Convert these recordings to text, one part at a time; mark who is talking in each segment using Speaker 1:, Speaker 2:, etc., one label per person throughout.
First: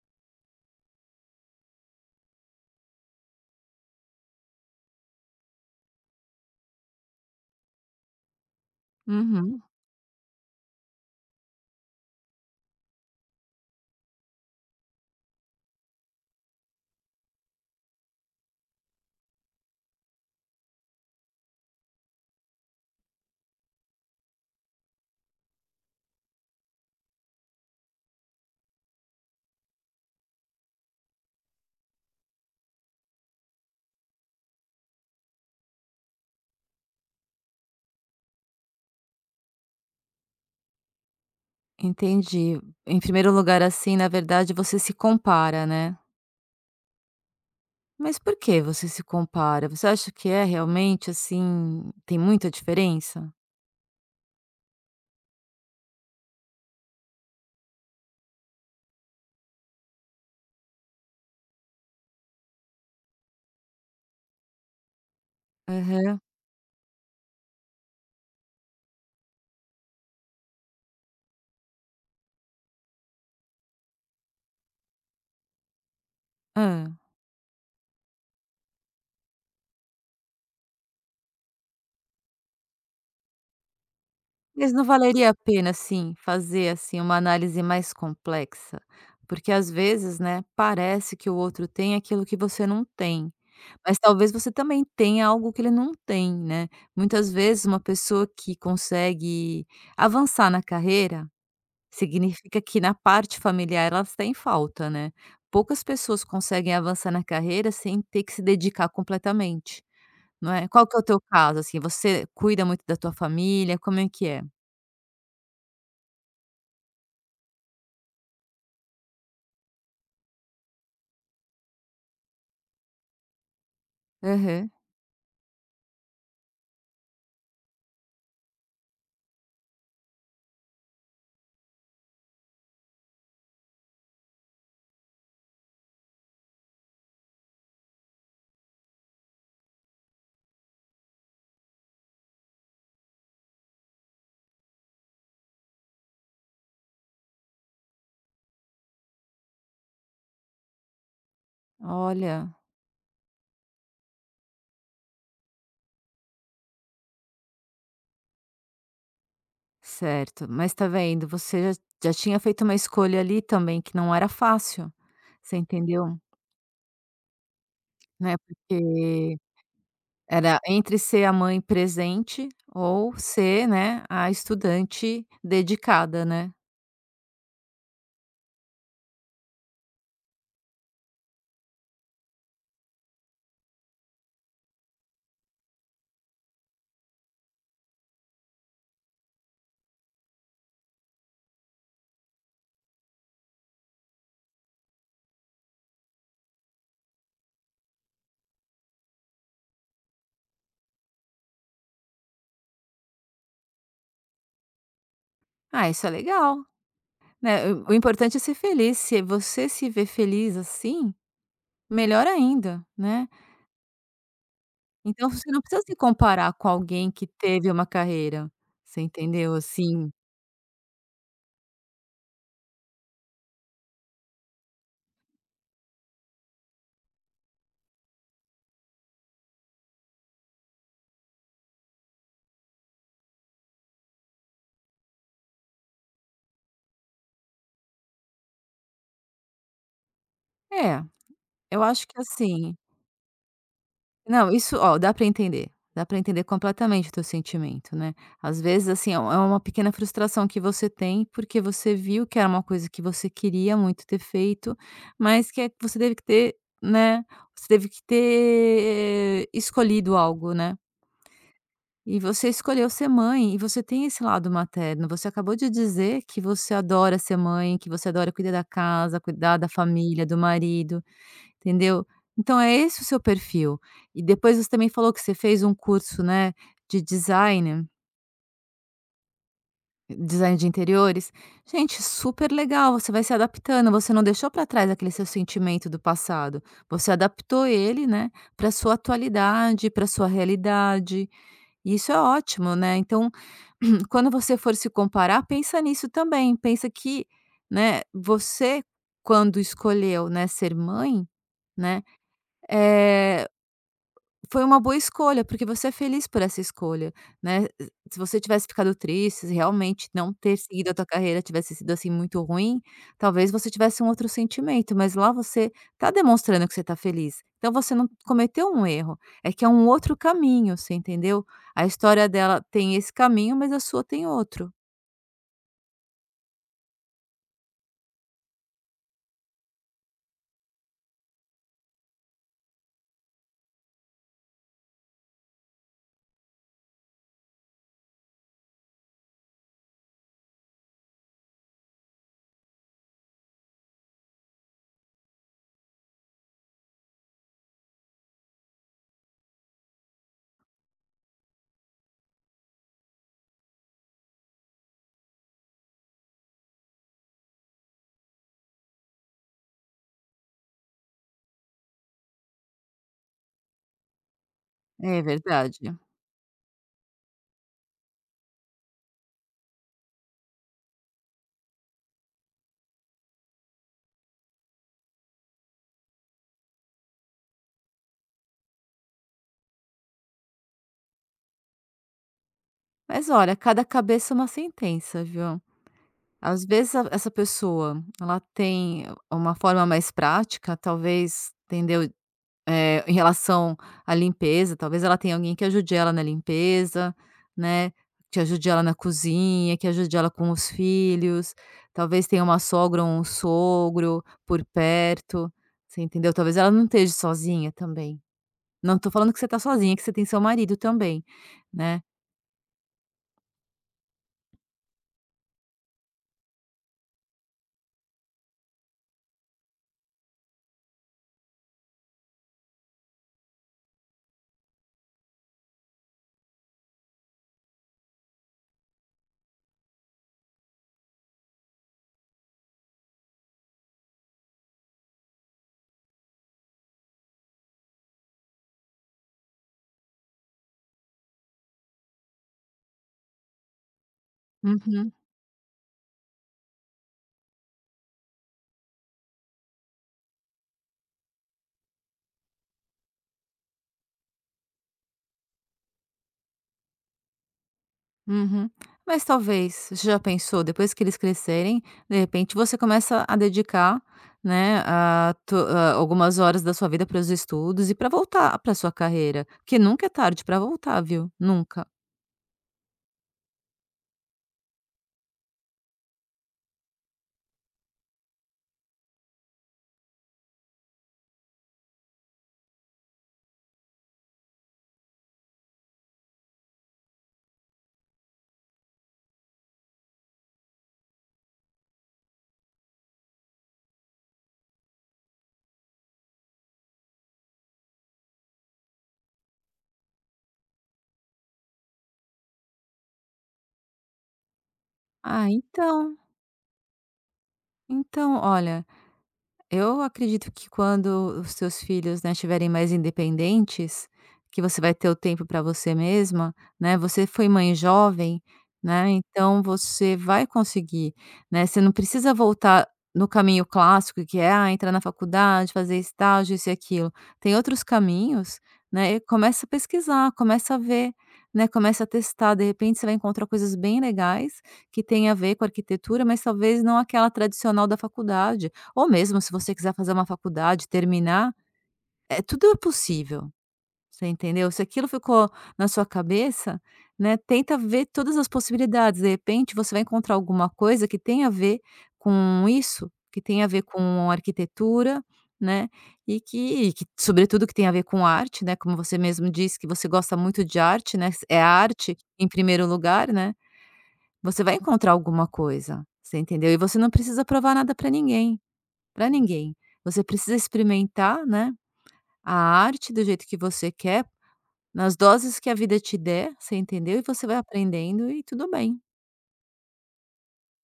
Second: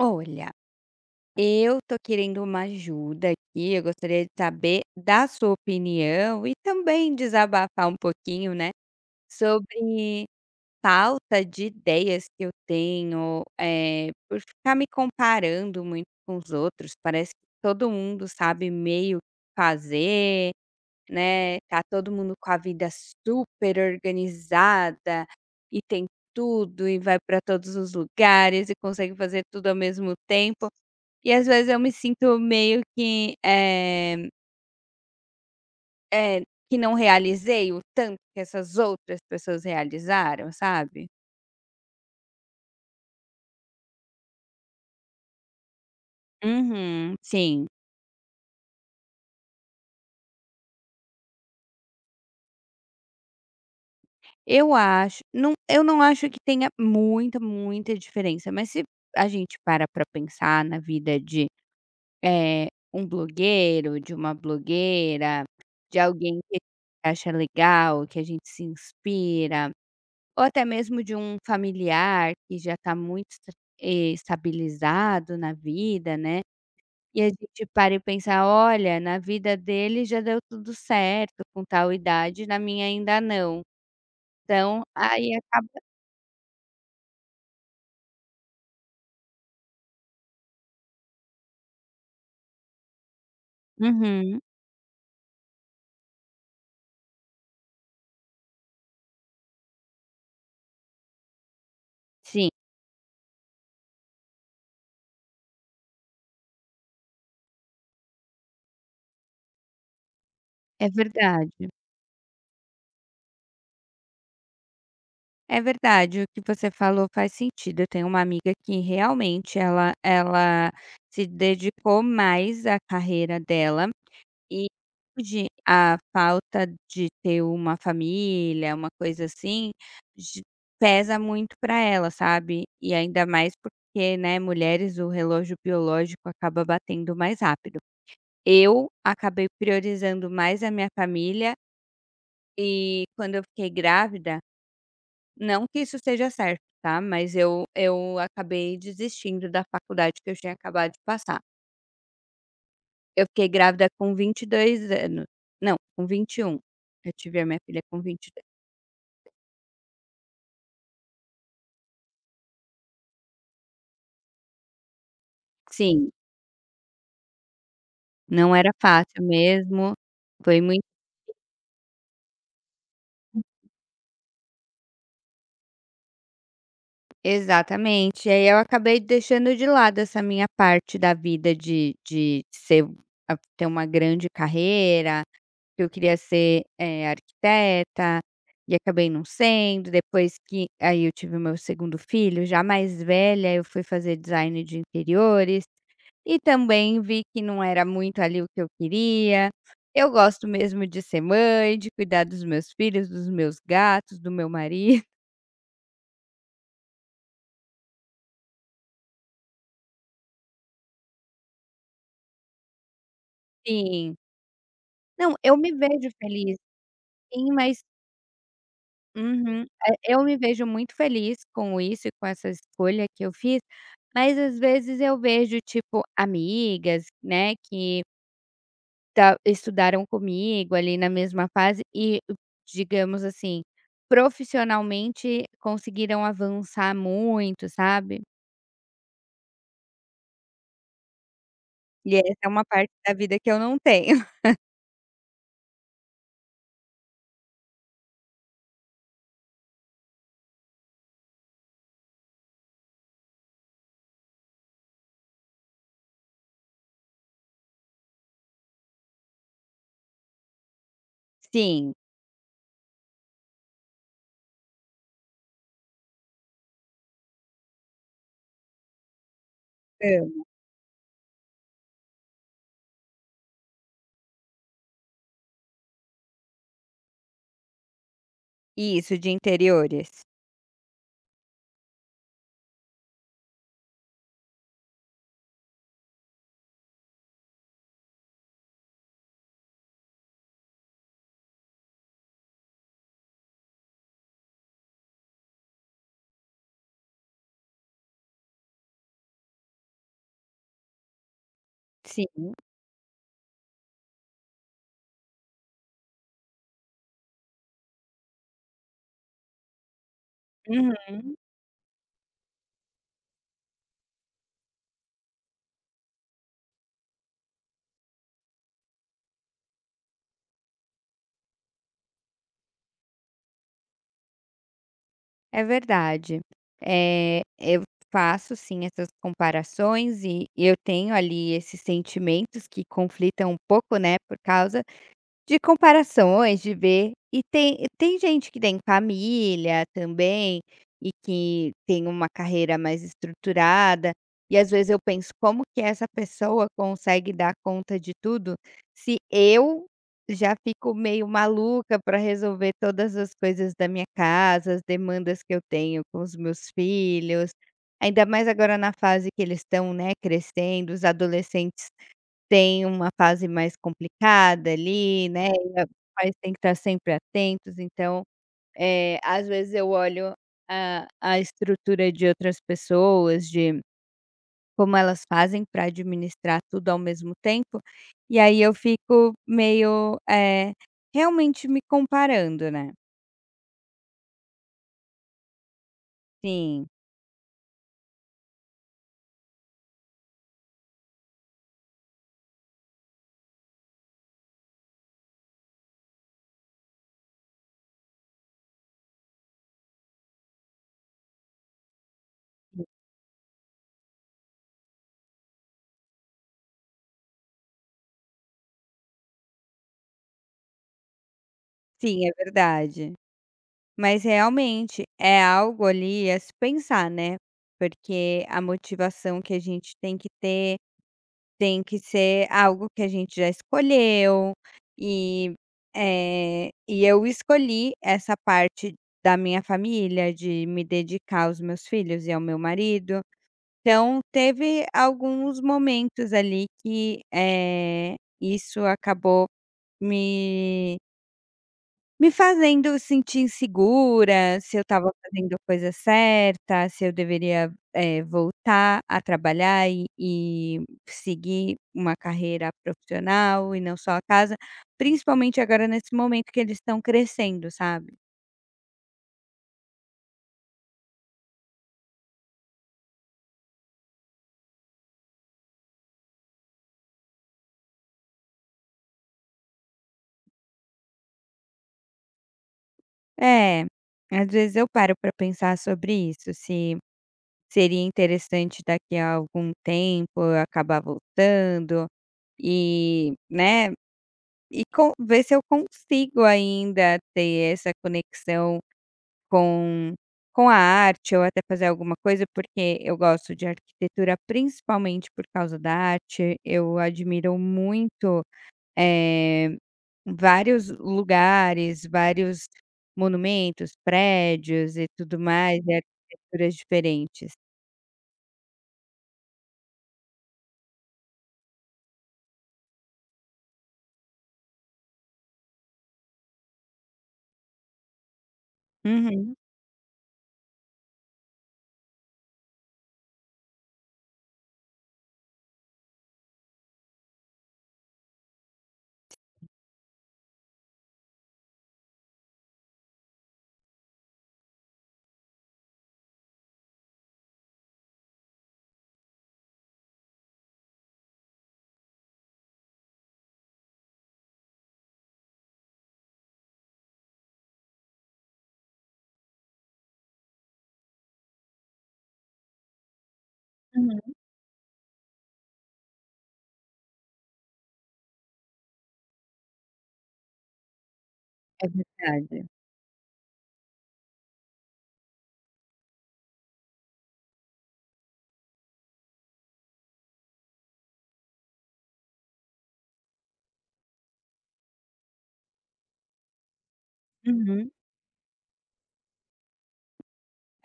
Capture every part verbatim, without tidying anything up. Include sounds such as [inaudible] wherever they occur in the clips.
Speaker 1: Olha, eu tô querendo uma ajuda aqui. Eu gostaria de saber da sua opinião e também desabafar um pouquinho, né,
Speaker 2: Uhum,
Speaker 1: sobre falta de ideias que eu tenho, eh, por ficar me comparando muito com os outros. Parece que todo mundo sabe meio o que fazer, né, tá todo mundo com a vida super organizada e tem tudo e vai para todos os lugares e consegue fazer tudo ao mesmo tempo. E às vezes eu me sinto meio que, eh eh, que não realizei o tanto que essas outras pessoas realizaram, sabe?
Speaker 2: entendi. Em primeiro lugar, assim, na verdade, você se compara, né.
Speaker 1: Uhum, sim.
Speaker 2: Mas por que você se compara? Você acha que é realmente, assim, tem muita diferença?
Speaker 1: Eu acho não, eu não acho que tenha muita, muita diferença, mas se a gente para pra pensar na vida de, eh, um blogueiro, de uma blogueira, de
Speaker 2: Aham.
Speaker 1: alguém que acha legal, que a gente se inspira. Ou até mesmo de um familiar que já está muito esta eh, estabilizado na vida, né,
Speaker 2: Ah.
Speaker 1: e a gente para e pensa: "Olha, na vida dele já deu tudo certo com tal idade, na minha ainda não".
Speaker 2: Mas
Speaker 1: Então,
Speaker 2: não valeria
Speaker 1: aí
Speaker 2: a
Speaker 1: acaba.
Speaker 2: pena, assim, fazer, assim, uma análise mais complexa? Porque às vezes, né, parece que o outro tem aquilo que você não tem, mas talvez
Speaker 1: Uhum.
Speaker 2: você também tenha algo que ele não tem, né. Muitas vezes uma pessoa que consegue avançar na carreira
Speaker 1: Sim,
Speaker 2: significa que na parte familiar elas têm falta, né. Poucas pessoas conseguem avançar na carreira sem ter que se dedicar completamente, não é. Qual
Speaker 1: é
Speaker 2: que é o teu caso,
Speaker 1: verdade.
Speaker 2: assim, você cuida muito da tua família, como é que é?
Speaker 1: É verdade, o que você falou faz sentido. Eu tenho uma amiga que realmente ela ela se dedicou mais à carreira dela. E
Speaker 2: Aham.
Speaker 1: hoje a falta de ter uma família, uma coisa assim, ge pesa muito para ela, sabe. E ainda mais porque, né, mulheres o relógio biológico acaba batendo mais rápido. Eu acabei priorizando mais a minha família e quando eu fiquei grávida, não que isso seja certo, tá, mas eu eu acabei desistindo da faculdade que eu tinha acabado de passar.
Speaker 2: Olha,
Speaker 1: Eu fiquei grávida com vinte e dois anos. Não, com vinte e um. Eu tive a minha filha com vinte e dois.
Speaker 2: certo. Mas tá vendo, você já já tinha feito uma escolha ali também que não era fácil, você
Speaker 1: Sim,
Speaker 2: entendeu? Né,
Speaker 1: não era fácil
Speaker 2: porque
Speaker 1: mesmo,
Speaker 2: era
Speaker 1: foi muito,
Speaker 2: entre ser a mãe presente ou ser, né, a estudante dedicada, né.
Speaker 1: exatamente. E aí eu acabei deixando de lado essa minha parte da vida de de ser a ter uma grande carreira, que eu queria ser, eh, arquiteta, e acabei não sendo, depois que aí eu tive o meu segundo filho, já mais velha, eu fui fazer design de interiores, e também vi que não era muito ali o que eu queria. Eu gosto mesmo de ser mãe, de cuidar dos meus filhos, dos meus gatos, do meu marido.
Speaker 2: Ah, isso é legal. Né, o o importante é ser feliz, se você se vê feliz assim, melhor ainda, né.
Speaker 1: Sim.
Speaker 2: Então
Speaker 1: Não,
Speaker 2: você
Speaker 1: eu
Speaker 2: não
Speaker 1: me
Speaker 2: precisa se
Speaker 1: vejo
Speaker 2: comparar
Speaker 1: feliz,
Speaker 2: com alguém que
Speaker 1: sim,
Speaker 2: teve
Speaker 1: mas...
Speaker 2: uma carreira, você entendeu,
Speaker 1: Uhum. Eh,
Speaker 2: assim
Speaker 1: eu me vejo muito feliz com isso e com essa escolha que eu fiz, mas às vezes eu vejo, tipo, amigas, né, que ta estudaram comigo ali na mesma fase e, digamos assim, profissionalmente conseguiram avançar muito, sabe.
Speaker 2: é, eu acho
Speaker 1: E
Speaker 2: que
Speaker 1: essa é uma
Speaker 2: assim
Speaker 1: parte da vida que eu não tenho. [laughs]
Speaker 2: não, isso ó, dá pra entender, dá pra entender completamente o teu sentimento, né. Às vezes, assim, é um é uma pequena frustração que você tem, porque você viu que era uma coisa que você queria muito ter feito, mas que é você teve que ter, né, você teve que ter eh, escolhido algo, né.
Speaker 1: Sim,
Speaker 2: E você escolheu ser mãe, e você tem esse lado materno. Você acabou de dizer que você adora ser mãe, que você adora cuidar da casa, cuidar da família, do
Speaker 1: amo.
Speaker 2: marido, entendeu? Então é esse o seu perfil. E depois você também falou que você fez um curso, né, de design,
Speaker 1: Isso, de interiores.
Speaker 2: design de interiores. Gente, super legal, você vai se adaptando, você não deixou para trás aquele seu sentimento do passado. Você adaptou ele, né, para sua atualidade, para sua realidade. E isso é ótimo, né? Então, [clears throat] quando você for se comparar, pensa nisso também, pensa que, né, você quando escolheu, né, ser mãe, né,
Speaker 1: Sim.
Speaker 2: eh, foi uma boa escolha, porque você é feliz por essa escolha, né. Se você tivesse ficado triste, se realmente não ter seguido a tua
Speaker 1: Uhum.
Speaker 2: carreira tivesse sido, assim, muito ruim, talvez você tivesse um outro sentimento, mas lá você tá demonstrando que você tá feliz, então você não cometeu um erro, é que é um outro caminho, você entendeu? A história dela tem esse caminho, mas a sua tem outro.
Speaker 1: É verdade. Eh, eu faço sim essas comparações e eu tenho ali esses sentimentos que conflitam um pouco, né, por causa de comparações, de ver. E tem tem gente que tem família também, e que tem uma carreira mais estruturada, e às vezes eu penso: "Como que essa pessoa consegue dar conta de tudo, se eu já fico meio maluca para resolver todas as coisas da minha casa, as demandas que eu tenho com os meus filhos", ainda mais agora na fase que eles estão, né, crescendo. Os adolescentes tem uma fase mais complicada
Speaker 2: É
Speaker 1: ali, né,
Speaker 2: verdade.
Speaker 1: e a os pais têm que estar sempre atentos, então, eh, às vezes eu olho a a estrutura de outras pessoas, de como elas fazem para administrar tudo ao mesmo tempo, e aí eu fico meio, eh, realmente me comparando, né.
Speaker 2: Mas olha, cada cabeça é uma sentença, viu. Às
Speaker 1: Sim,
Speaker 2: vezes a essa pessoa, ela tem uma forma mais prática, talvez, entendeu, eh, em relação à limpeza, talvez ela tenha alguém que ajude ela na limpeza, né, que ajude ela na cozinha, que ajude ela com os filhos, talvez tenha uma sogra ou um sogro por perto, você entendeu? Talvez ela não esteja sozinha também. Não tô falando que você tá sozinha, que você tem seu marido também, né.
Speaker 1: sim, é verdade. Mas realmente é algo ali a se pensar, né, porque a motivação que a gente tem que ter tem que ser algo que a gente já escolheu e, eh, e eu escolhi essa parte da minha família, de me dedicar aos meus filhos e ao meu marido. Então, teve alguns momentos ali que, eh, isso acabou me me fazendo sentir insegura, se eu estava
Speaker 2: Uhum.
Speaker 1: fazendo a coisa certa, se eu deveria, eh, voltar a trabalhar e e seguir uma carreira profissional e não só a casa, principalmente agora nesse momento que eles estão crescendo, sabe.
Speaker 2: Uhum. Mas talvez, você já pensou, depois que eles crescerem, de repente você começa a dedicar, né, a tu a algumas horas da sua vida para os estudos e para voltar para sua carreira, que nunca é tarde para voltar, viu? Nunca.
Speaker 1: É, às vezes eu paro para pensar sobre isso, se seria interessante daqui a algum tempo eu acabar voltando e, né... E com ver se eu consigo ainda ter essa conexão com com a arte ou até fazer alguma coisa, porque eu gosto de arquitetura principalmente por causa da arte. Eu admiro muito, eh, vários lugares, vários monumentos, prédios e tudo
Speaker 2: Ah,
Speaker 1: mais, e
Speaker 2: então,
Speaker 1: arquiteturas diferentes.
Speaker 2: então, olha, eu acredito que quando os seus filhos, né, estiverem mais independentes, que você vai ter o tempo para você mesma, né, você foi mãe jovem, né,
Speaker 1: Uhum.
Speaker 2: então você vai conseguir, né, você não precisa voltar no caminho clássico que é: "Ah, entrar na faculdade, fazer estágio, isso e aquilo". Tem outros caminhos, né, e começa a pesquisar, começa a ver, né, começa a testar, de repente você vai encontrar coisas bem legais que têm a ver com arquitetura, mas talvez não aquela tradicional da faculdade. Ou mesmo se você quiser fazer uma faculdade, terminar, é tudo é possível, você entendeu? Se aquilo ficou na sua cabeça, né, tenta ver todas as possibilidades, de repente você vai encontrar alguma coisa que tenha a ver com isso, que tenha a ver com
Speaker 1: Uhum.
Speaker 2: arquitetura, né, e que que sobretudo que tem a ver com arte, né, como você mesmo disse que você gosta muito de arte, né, é a
Speaker 1: É
Speaker 2: arte em
Speaker 1: verdade.
Speaker 2: primeiro lugar, né, você vai encontrar alguma coisa, você entendeu? E você não precisa provar nada para ninguém, para ninguém. Você precisa experimentar, né, a arte do jeito que você quer, nas doses que a vida te der, você entendeu? E você vai
Speaker 1: Uhum.
Speaker 2: aprendendo e tudo bem.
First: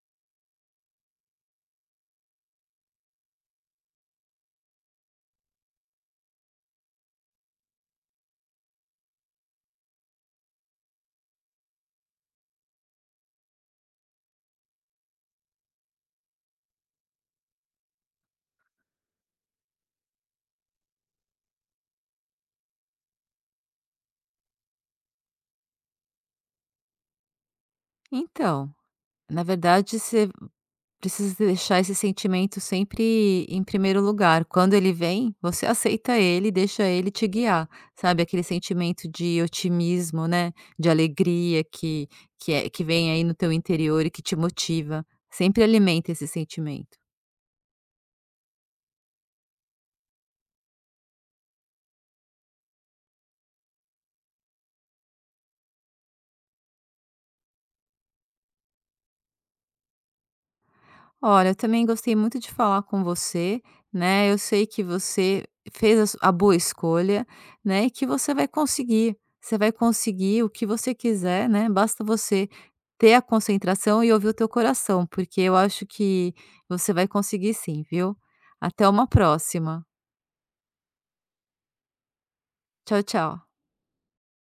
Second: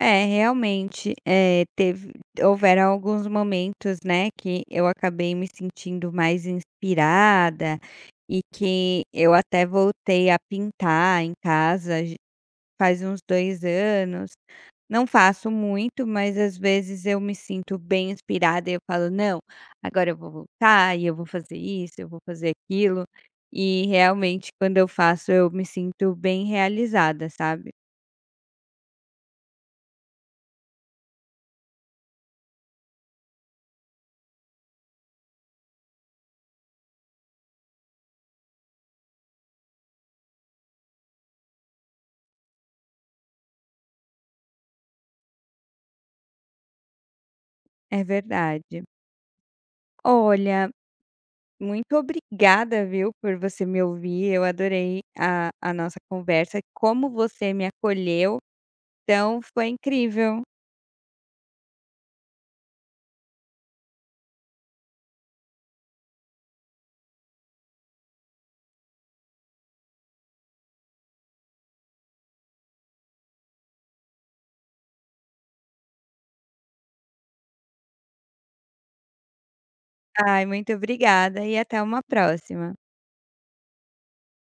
Speaker 1: É, realmente, eh, teve houveram alguns momentos, né, que eu acabei me sentindo mais inspirada e que eu até voltei a pintar em casa j faz uns dois anos. Não faço muito, mas às vezes eu me sinto bem inspirada e eu falo: "Não, agora eu vou voltar e eu vou fazer isso, eu vou fazer aquilo". E realmente quando eu faço eu me sinto bem realizada, sabe?
Speaker 2: Então, na verdade, você precisa deixar esse sentimento sempre em primeiro lugar. Quando ele vem, você aceita ele e deixa ele te guiar, sabe? Aquele sentimento de otimismo, né? De alegria que, que, é, que vem aí no teu interior e que te motiva. Sempre alimenta esse sentimento.
Speaker 1: É verdade. Olha, muito obrigada, viu, por você me ouvir. Eu adorei a a nossa conversa, como você me acolheu, então foi incrível.
Speaker 2: Olha, eu também gostei muito de falar com você, né? Eu sei que você fez a su- a boa escolha, né? E que você vai conseguir. Você vai conseguir o que você quiser, né? Basta você ter a concentração e ouvir o teu coração, porque eu acho que você vai conseguir sim, viu? Até uma próxima.
Speaker 1: Ai, muito obrigada e até uma próxima.
Speaker 2: Tchau, tchau.